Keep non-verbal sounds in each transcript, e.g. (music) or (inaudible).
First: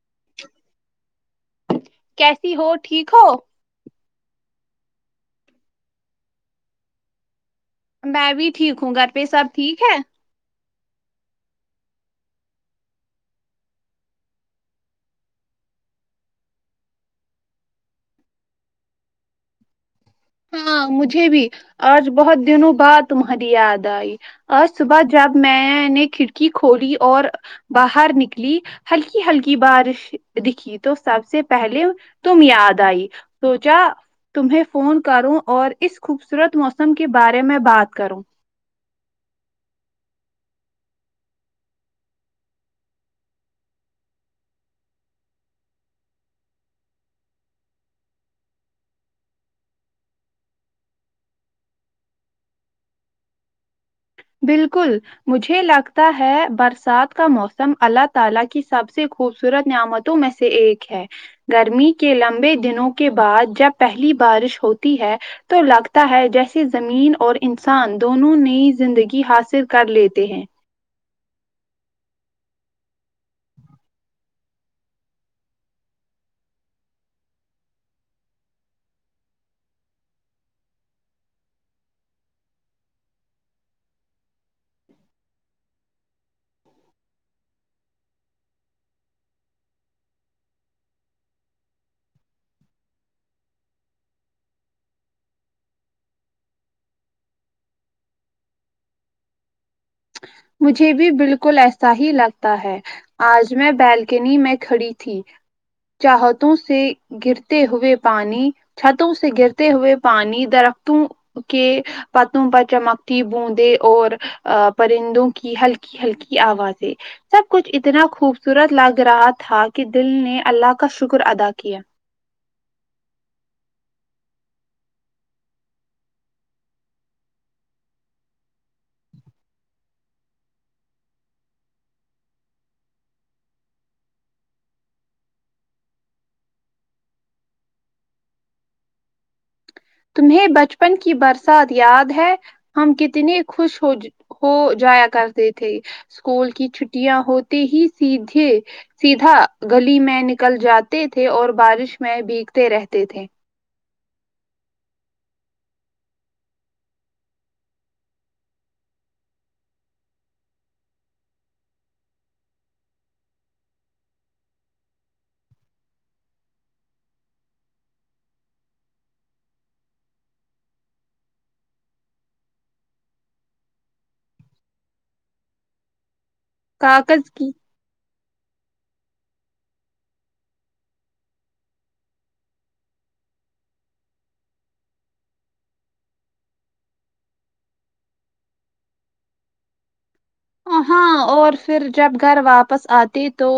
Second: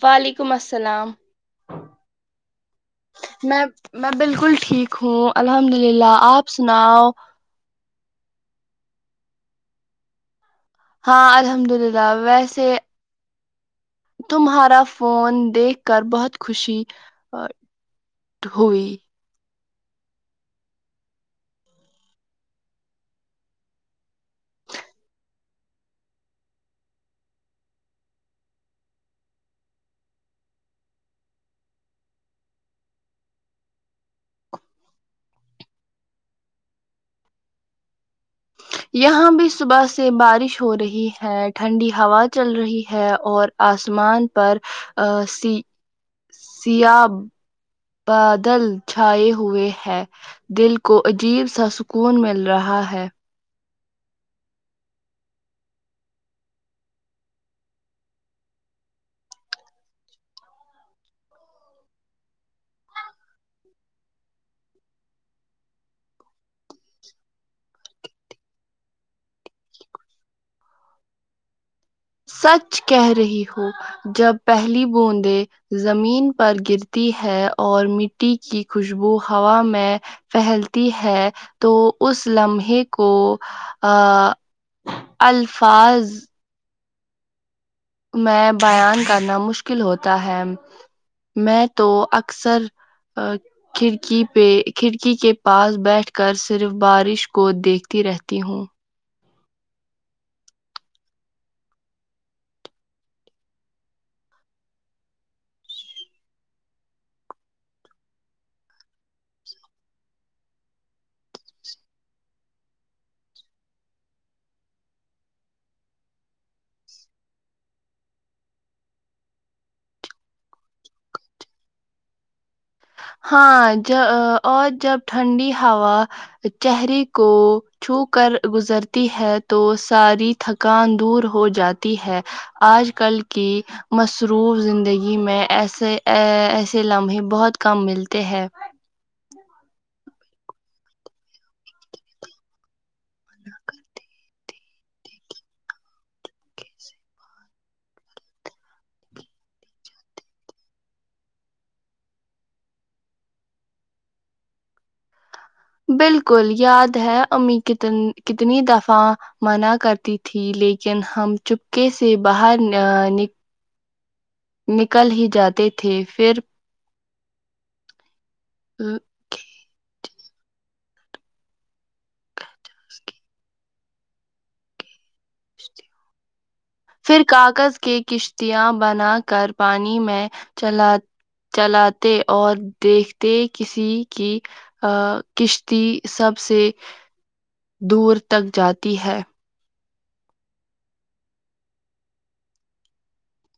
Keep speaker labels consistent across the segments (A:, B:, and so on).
A: وعلیکم السلام
B: کیسی ہو ٹھیک ہو
A: میں میں بالکل ٹھیک ہوں الحمد للہ آپ سناؤ
B: میں بھی ٹھیک ہوں گھر پہ سب ٹھیک ہے
A: ہاں الحمد للہ ویسے تمہارا فون دیکھ کر بہت خوشی ہوئی
B: ہاں مجھے بھی آج بہت دنوں بعد تمہاری یاد آئی آج صبح جب میں نے کھڑکی کھولی اور باہر نکلی ہلکی ہلکی بارش دکھی تو سب سے پہلے تم یاد آئی سوچا تمہیں فون کروں اور اس خوبصورت موسم کے بارے میں بات کروں
A: یہاں بھی صبح سے بارش ہو رہی ہے ٹھنڈی ہوا چل رہی ہے اور آسمان پر س سیا بادل چھائے ہوئے ہے دل کو عجیب سا سکون مل رہا ہے
B: بالکل مجھے لگتا ہے برسات کا موسم اللہ تعالی کی سب سے خوبصورت نعمت تو میں سے ایک ہے گرمی کے لمبے دنوں کے بعد جب پہلی بارش ہوتی ہے تو لگتا ہے جیسے زمین اور انسان دونوں نئی زندگی کی حاصل کر لیتے ہیں
A: سچ کہہ رہی ہو جب پہلی بوندیں زمین پر گرتی ہے اور مٹی کی خوشبو ہوا میں پھیلتی ہے تو اس لمحے کو ا الفاظ میں بیان کرنا مشکل ہوتا ہے میں تو اکثر اچھا کھڑکی پہ کھڑکی کے پاس بیٹھ کر صرف بارش کو دیکھتی رہتی ہوں
B: مجھے بھی بالکل ایسا ہی لگتا ہے آج میں بالکنی میں کھڑی تھی چاہتوں سے گرتے ہوئے پانی چھتوں سے گرتے ہوئے پانی درختوں کے پتوں پر چمکتی بود اور پرندوں کی ہلکی ہلکی آوازیں سب کچھ اتنا خوبصورت لگ رہا تھا کی دل نے اللہ کا شکر ادا کیا
A: ہاں جا آ اور جب ٹھنڈی ہوا چہریے کو چھو کر گزرتی ہے تو ساری تھکان دور ہو جاتی ہے آج کل کی مصروف زندگی میں ایسے ایسے لمحے بہت کم ملتے ہیں
B: تمہیں بچپن کی برسات یاد ہے ہم کتنی خوش ہو ہو جایا کرتے تھے اسکول کی چھٹیاں ہوتے ہی سیدھے سیدھا گلی میں نکل جاتے تھے اور بارش میں بیھگتے رہتے تھے
A: بالکل یاد ہے امی کتن کتنی دفہ منع کرتی تھی لیکن ہم چپکے سے باہر ن نک نکل ہی جاتے تھے فیر (unintelligible) جب اس کی فیر کاغذ کے کش تیاں بنا کر پانی میں چلات چلاتے اور دیکھتے کسی کی آ کشتی سب سے دور تک جاتی ہے
B: ہاں اور فیر جب گھر واپس آتے تو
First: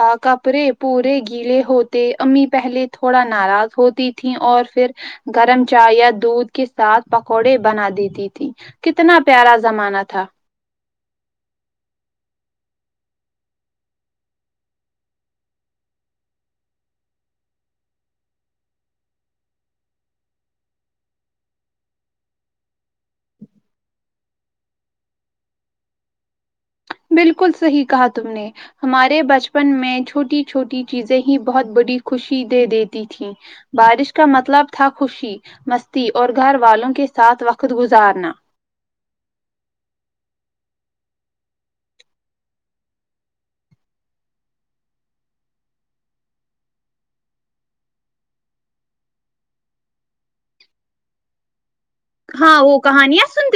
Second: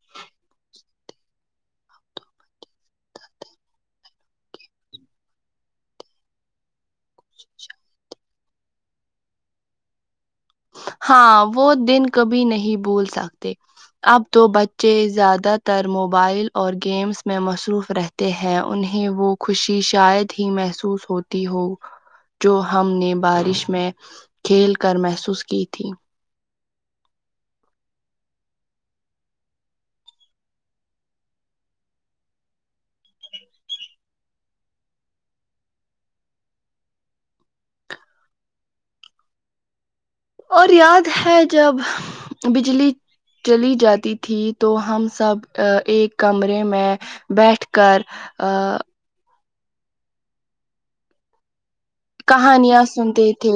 B: آ کپڑے پورے گیلے ہوتے امی پہلے تھوڑا ناراض ہوتی تھی اور فیر گرم چائے یا دودھ کے ساتھ پکوڑے بنا دیتی تھی کتنا پیارا زمانہ تھا
A: ہاں وہ دن کبھی نہیں بھول سکتے اب تو بچے زیادہ تر موبائل اور گیمس میں مصروف رہتے ہیں انہیں وہ خوشی شاید ہی محسوس ہوتی ہو جو ہم نے بارش میں کھیل کر محسوس کی تھی
B: بالکل صحیح کہا تم نے ہمارے بچپن میں چھوٹی چھوٹی چیزیں ہی بہت بڑی خوشی دے دیتی تھی بارش کا مطلب تھا خوشی مستی اور گھر والوں کے ساتھ وقت گزارنا
A: اور یاد ہے جب بجلی چلی جاتی تھی تو ہم سب ایک کمرے میں بیٹھ کر آ
B: ہاں وہ
A: کہانیاں سنتے
B: کہانیاں
A: تھے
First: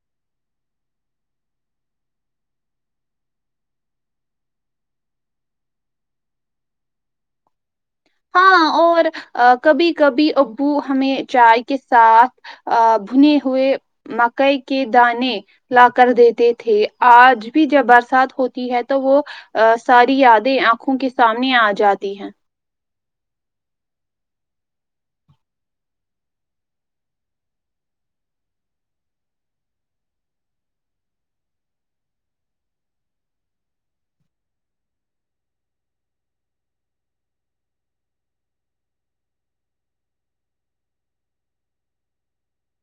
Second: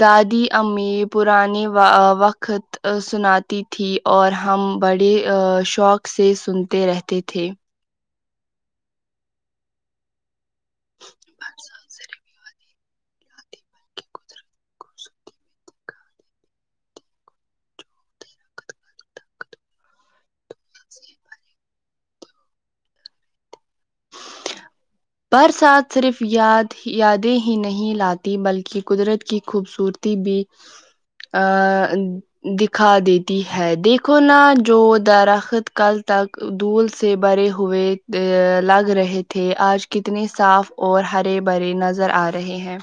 A: دادی امی پرانی وا وقت سناتی تھی اور ہم بڑے آ شوق سے سنتے رہتے تھے
B: ہاں اور کبھی کبھی ابو ہمیں چائے کے ساتھ آ بھنے ہوئے مکئی کے دانے لا کر دیتے تھے آج بھی جب برسات ہوتی ہے تو وہ آ ساری یادیں آنکھوں کے سامنے آ جاتی ہیں
A: برسات صرف یاد یادیں ہی نہیں لاتی بلکی قدرت کی خوبصورتی تی بی آ دکھا دیتی ہے دیکھو نا جو درخت کل تک دھول سے بھرے ہوئے لگ رہے تھے آج کتنی صاف اور ہرے بھرے نظر آرہے ہیں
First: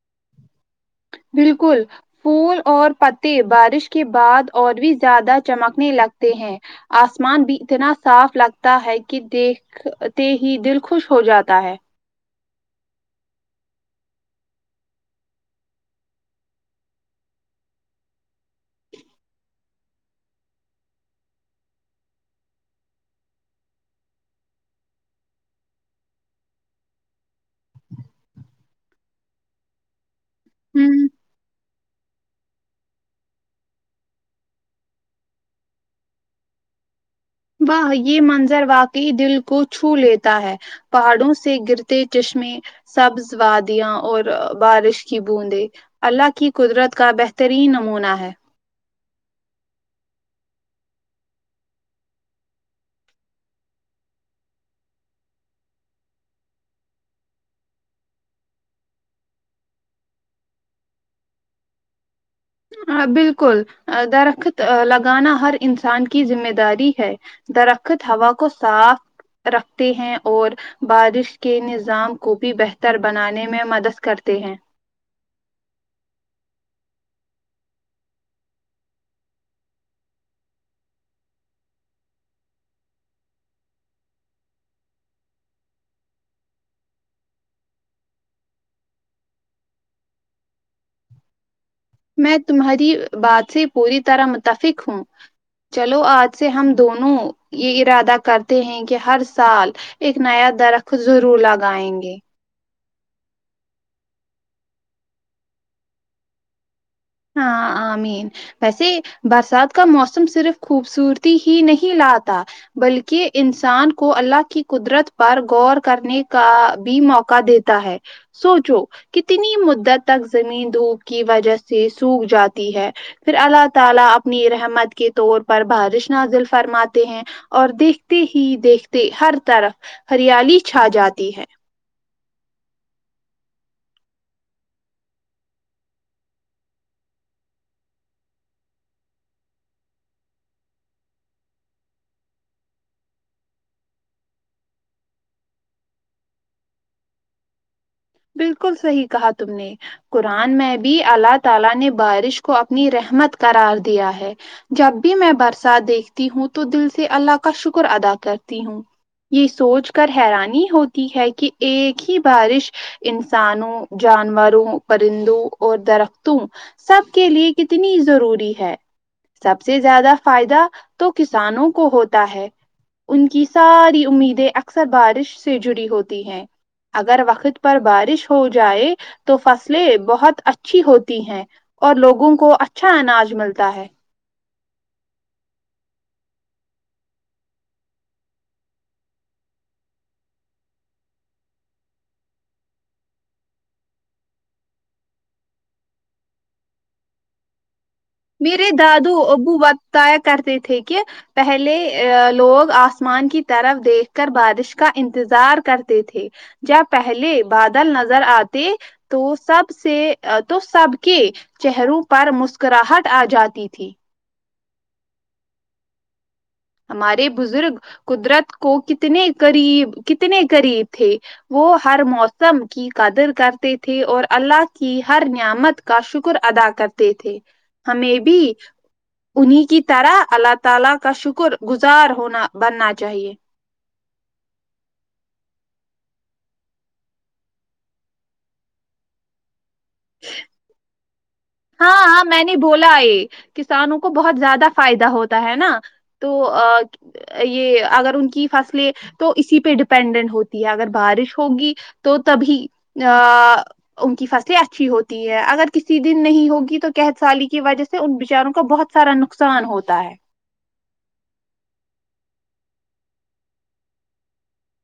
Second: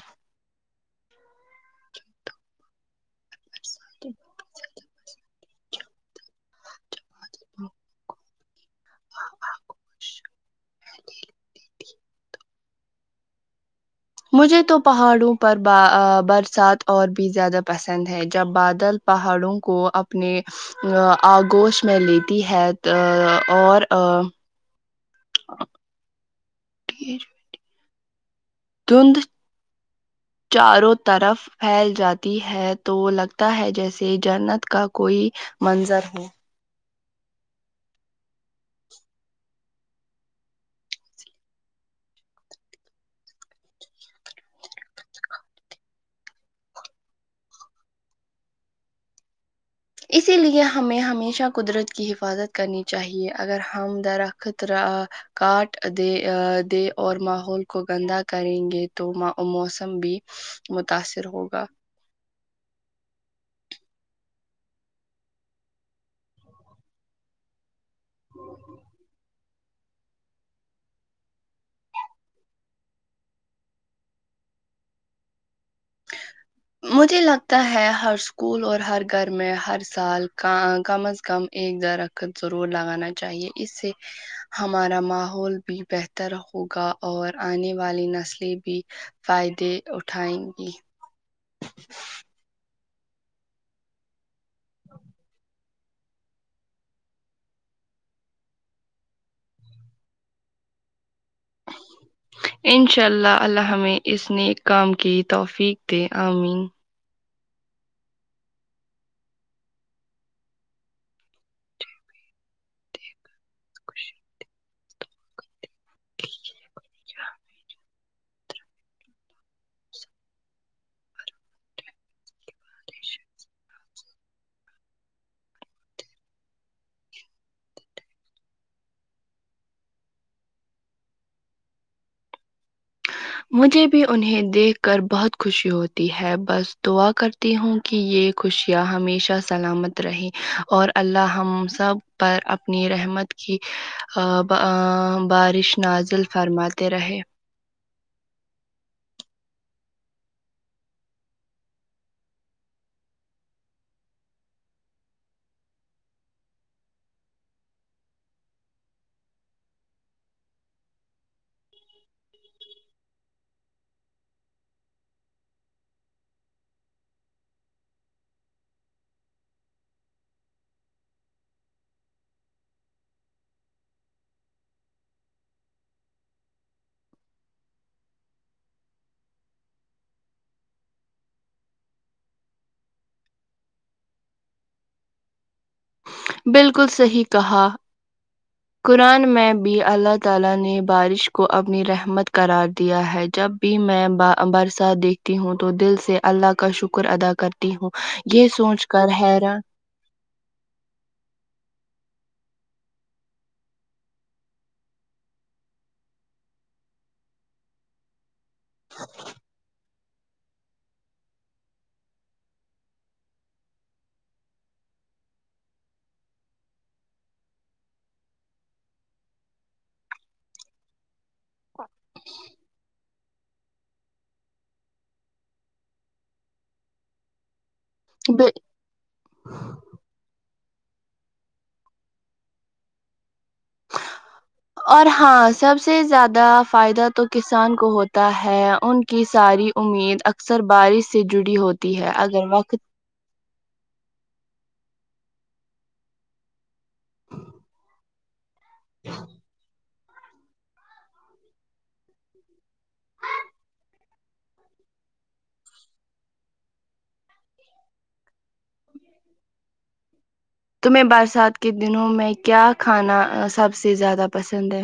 B: بالکل پھول اور پتے بارش کے بعد اور بھی زیادہ چمکنے لگتے ہیں آسمان بھی اتنا صاف لگتا ہے کی دیکھ تے ہی دل خوش ہو جاتا ہے
A: مجھے تو پہاڑوں پر ب برسات اور بھی زیادہ پسند ہے جب بادل پہاڑوں کو اپنے آگوش میں لیتی ہے اور آ (unintelligible) دند چاروں
B: ہوں
A: طرف پھیل جاتی ہے تو لگتا ہے جیسے جنت کا کوئی منظر ہو
B: واہ یہ منظر واقع دل کو چھو لیتا ہے پہاڑوں سے گرتے چشمے سبز وادیاں اور بارش کی بوندیں اللہ کی قدرت کا بہترین نمونہ ہے
A: اسی لیے ہمیں ہمیشہ قدرت کی حفاظت کرنی چاہیے اگر ہم درخت کاٹ دے دے اور ماحول کو گندا کریں گے تو موسم بھی متاثر ہوگا
B: بالکل درخت لگانا ہر انسان کی ذمہ داری ہے درخت ہوا کو صاف رکھتے ہیں اور بارش کے نظام کو بھی بہتر بنانے میں مدد کرتے ہیں
A: مجھے لگتا ہے ہر اسکول اور ہر گھر میں ہر سال کم از کم ایک درخت ضرور لگانا چاہیے اس سے ہمارا ماحول بھی بہتر ہوگا اور آنے والی نسلیں بھی فائدے اٹھائیں گی
B: میں تمہاری بات سے پوری طرح متفق ہوں چلو آج سے ہم دونوں یہ ارادہ کرتے ہیں کہ ہر سال ایک نیا درخت ضرور لگائیں گے
A: انشاء اللہ اللہ ہم اس ن نیک کام کی توفیق دے آمین
B: ہاں آ مین ویسے برسات کا موسم صرف خوبصورتی ہی نہیں لاتا بلکہ انسان کو اللہ کی قدرت پر غور کرنے کا بھی موقع دیتا ہے سوچو کتنی مدت تک زمین دھوپ کی وجہ سے سوکھ جاتی ہے پھر اللہ تعالی اپنی رحمت کے طور پر بارش نازل فرماتے ہیں اور دیکھتے ہی دیکھتے ہر طرف ہریالی چھا جاتی ہے
A: مجھے بھی انہیں دیکھ کر بہت خوشی ہوتی ہے بس دعا کرتی ہوں کہ یہ خوشیاں ہمیشہ سلامت رہے اور اللہ ہم سب پر اپنی رحمت کی بارش نازل فرماتے رہے
B: بالکل صحیح کہا تم نے قرآن میں بھی اللہ تعالی نے بارش کو اپنی رحمت قرار دیا ہے جب بھی میں برسات دیکھتی ہوں تو دل سے اللہ کا شکر ادا کرتی ہوں یہ سوچ کر حیرانی ہوتی ہے کہ ایک ہی بارش انسانوں جانوروں پرندوں اور درختوں سب کے لیے کتنی ضروری ہے سب سے زیادہ فائدہ تو کسانوں کو ہوتا ہے ان کی ساری امیدیں اکثر بارش سے جڑی ہوتی ہیں اگر وقت پر بارش ہو جائے تو فصلیں بہت اچھی ہوتی ہیں اور لوگوں کو اچھا اناج ملتا ہے
A: بالکل صحیح کہا قرآن میں بھی اللہ تعالی نے بارش کو اپنی رحمت قرار دیا ہے جب بھی میں با برسات دیکھتی ہوں تو دل سے اللہ کا شکر ادا کرتی ہوں یہ
B: میرے
A: سوچ کر
B: دادو ابو
A: حیران
B: بتتایا کرتے تھے کہ پہلے لوگ آسمان کی طرف دیکھ کر بارش کا انتظار کرتے تھے جب پہلے بادل نظر آتے تو سب سے تو سب کے چہروں پر مسکراہٹ آ جاتی تھی ہمارے بزرگ قدرت کو کتنے قریب کتنے قریب تھے وہ ہر موسم کی قدر کرتے تھے اور اللہ کی ہر نعمت کا شکر ادا کرتے تھے ہمیں بھی
A: بل
B: انہیں کی طرح اللہ تعالی کا شکر گزار ہونا بننا چاہیے
A: اور ہاں سب سے زیادہ فائدہ تو کسان کو ہوتا ہے ان کی ساری امید اکثر بارش سے جڑی ہوتی ہے اگر وقت
B: آی کسانوں کو بہت زیادہ فائدہ ہوتا ہے نا تو یہ اگر ان کی فصلیں تو اسی پہ ڈپ پینڈنٹ ہوتی ہے اگر بارش ہوگی تو تبھی آا ان کی فصلیں اچھی ہوتی ہے اگر کسی دن نہیں ہوگی تو قحط سالی کی وجہ سے ان بچاروں کا بہت سارا نقصان ہوتا ہے
A: تمہیں برسات کے دنوں میں کیا کھانا سب سے زیادہ پسند ہے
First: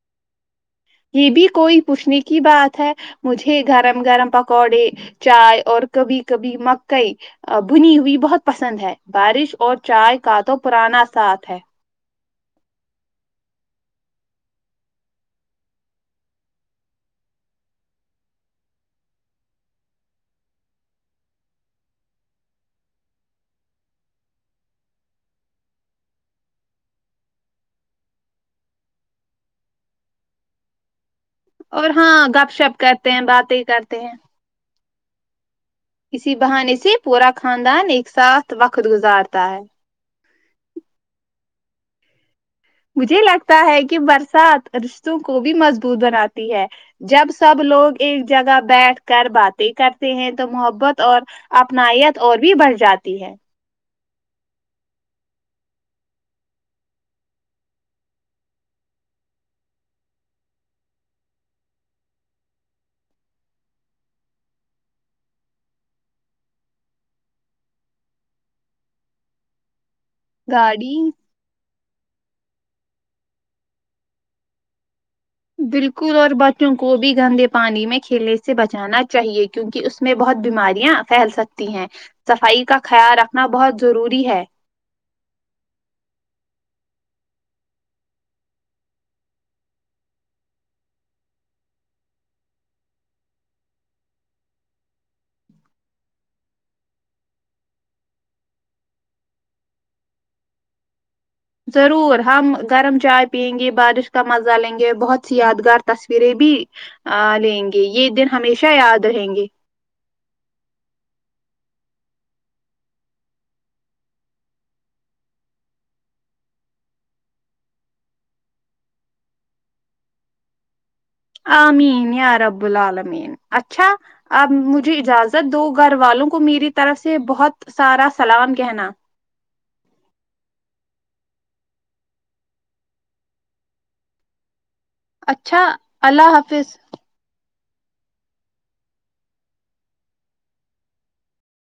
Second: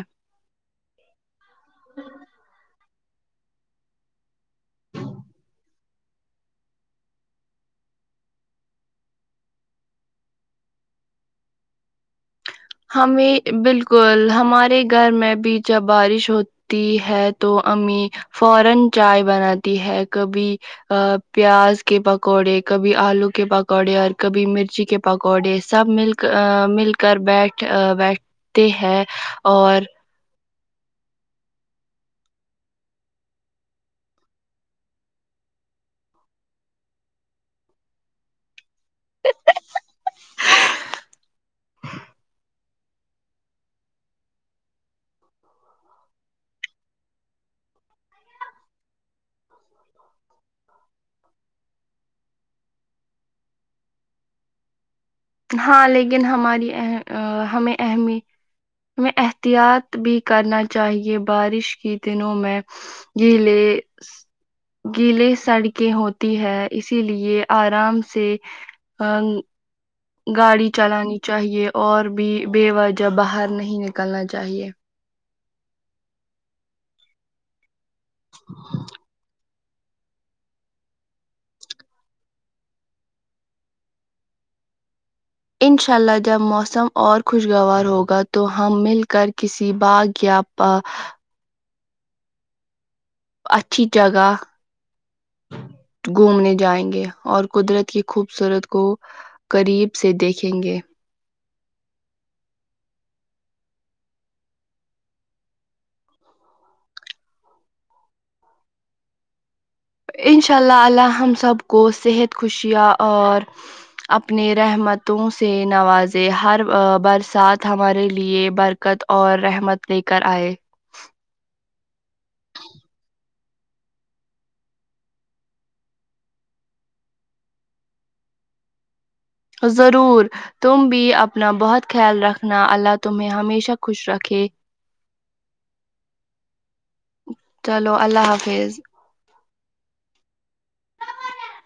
B: یہ بھی کوئی پوچھنے کی بات ہے مجھے گرم گرم پکوڑے چائے اور کبھی کبھی مکئی بھنی ہوئی بہت پسند ہے بارش اور چائے کا تو پرانا ساتھ ہے
A: ہمیں بالکل ہمارے گھر میں بھی جب بارش ہوت ی ہے تو امی فورن چائے بناتی ہے کبھی پیاز کے پکوڑے کبھی آلو کے پکوڑے اور کبھی مرچی کے پکوڑے سب مل آں مل کر بیٹھ بیٹھتے ہیں اور
B: اور ہاں گپ شپ کرتے ہیں باتیں کرتے ہیں اسی بہانے سے پورا خاندان ایک ساتھ وقت گزارتا ہے مجھے لگتا ہے کہ برسات رشتوں کو بھی مضبوط بناتی ہے جب سب لوگ ایک جگہ بیٹھ کر باتیں کرتے ہیں تو محبت اور اپنائیت اور بھی بڑھ جاتی ہے
A: ہاں لیکن ہماری اہم ہمیں اہمی میں احتیاط بھی کرنا چاہیے بارش کی دنوں میں گیلے گیلے سڑکیں ہوتی ہے اسی لیے آرام سے آن گاڑی چلانی چاہیے اور بھی بے وجہ باہر نہیں نکلنا چاہیے
B: بالکل اور بچوں کو بھی گندے پانی میں کھیلنے سے بچانا چاہیے کیونکہ اس میں بہت بیماریاں پھیل سکتی ہیں صفائی کا خیال رکھنا بہت ضروری ہے
A: انشاء اللہ جب موسم اور خوشگوار ہوگا تو ہم مل کر کسی باغ یا پا اچھی جگہ گھومنے جائیں گے اور قدرت کی خوبصورت کو قریب سے دیکھیں گے
B: ضرور ہم گرم چائے پیئیں گے بارش کا مزہ لیں گے بہت سی یادگار تصویریں بھی آ لیں گے یہ دن ہمیشہ یاد رہیں گے
A: انشاء اللہ اللہ ہم سب کو صحت خوشیاں اور اپنے رحمتوں سے نوازے ہر برسات ہمارے لیے بر کت اور رحمت لے کر آئے
B: آمین یا رب العالمین اچھا اب مجھے اجازت دو گھر والوں کو میری طرف سے بہت سارا سلام کہنا
A: ضرور تم بھی اپنا بہت خیال رکھنا اللہ تمہیں ہمیشہ خوش رکھے
B: اچھا اللہ حافظ
A: چلو اللہ حافظ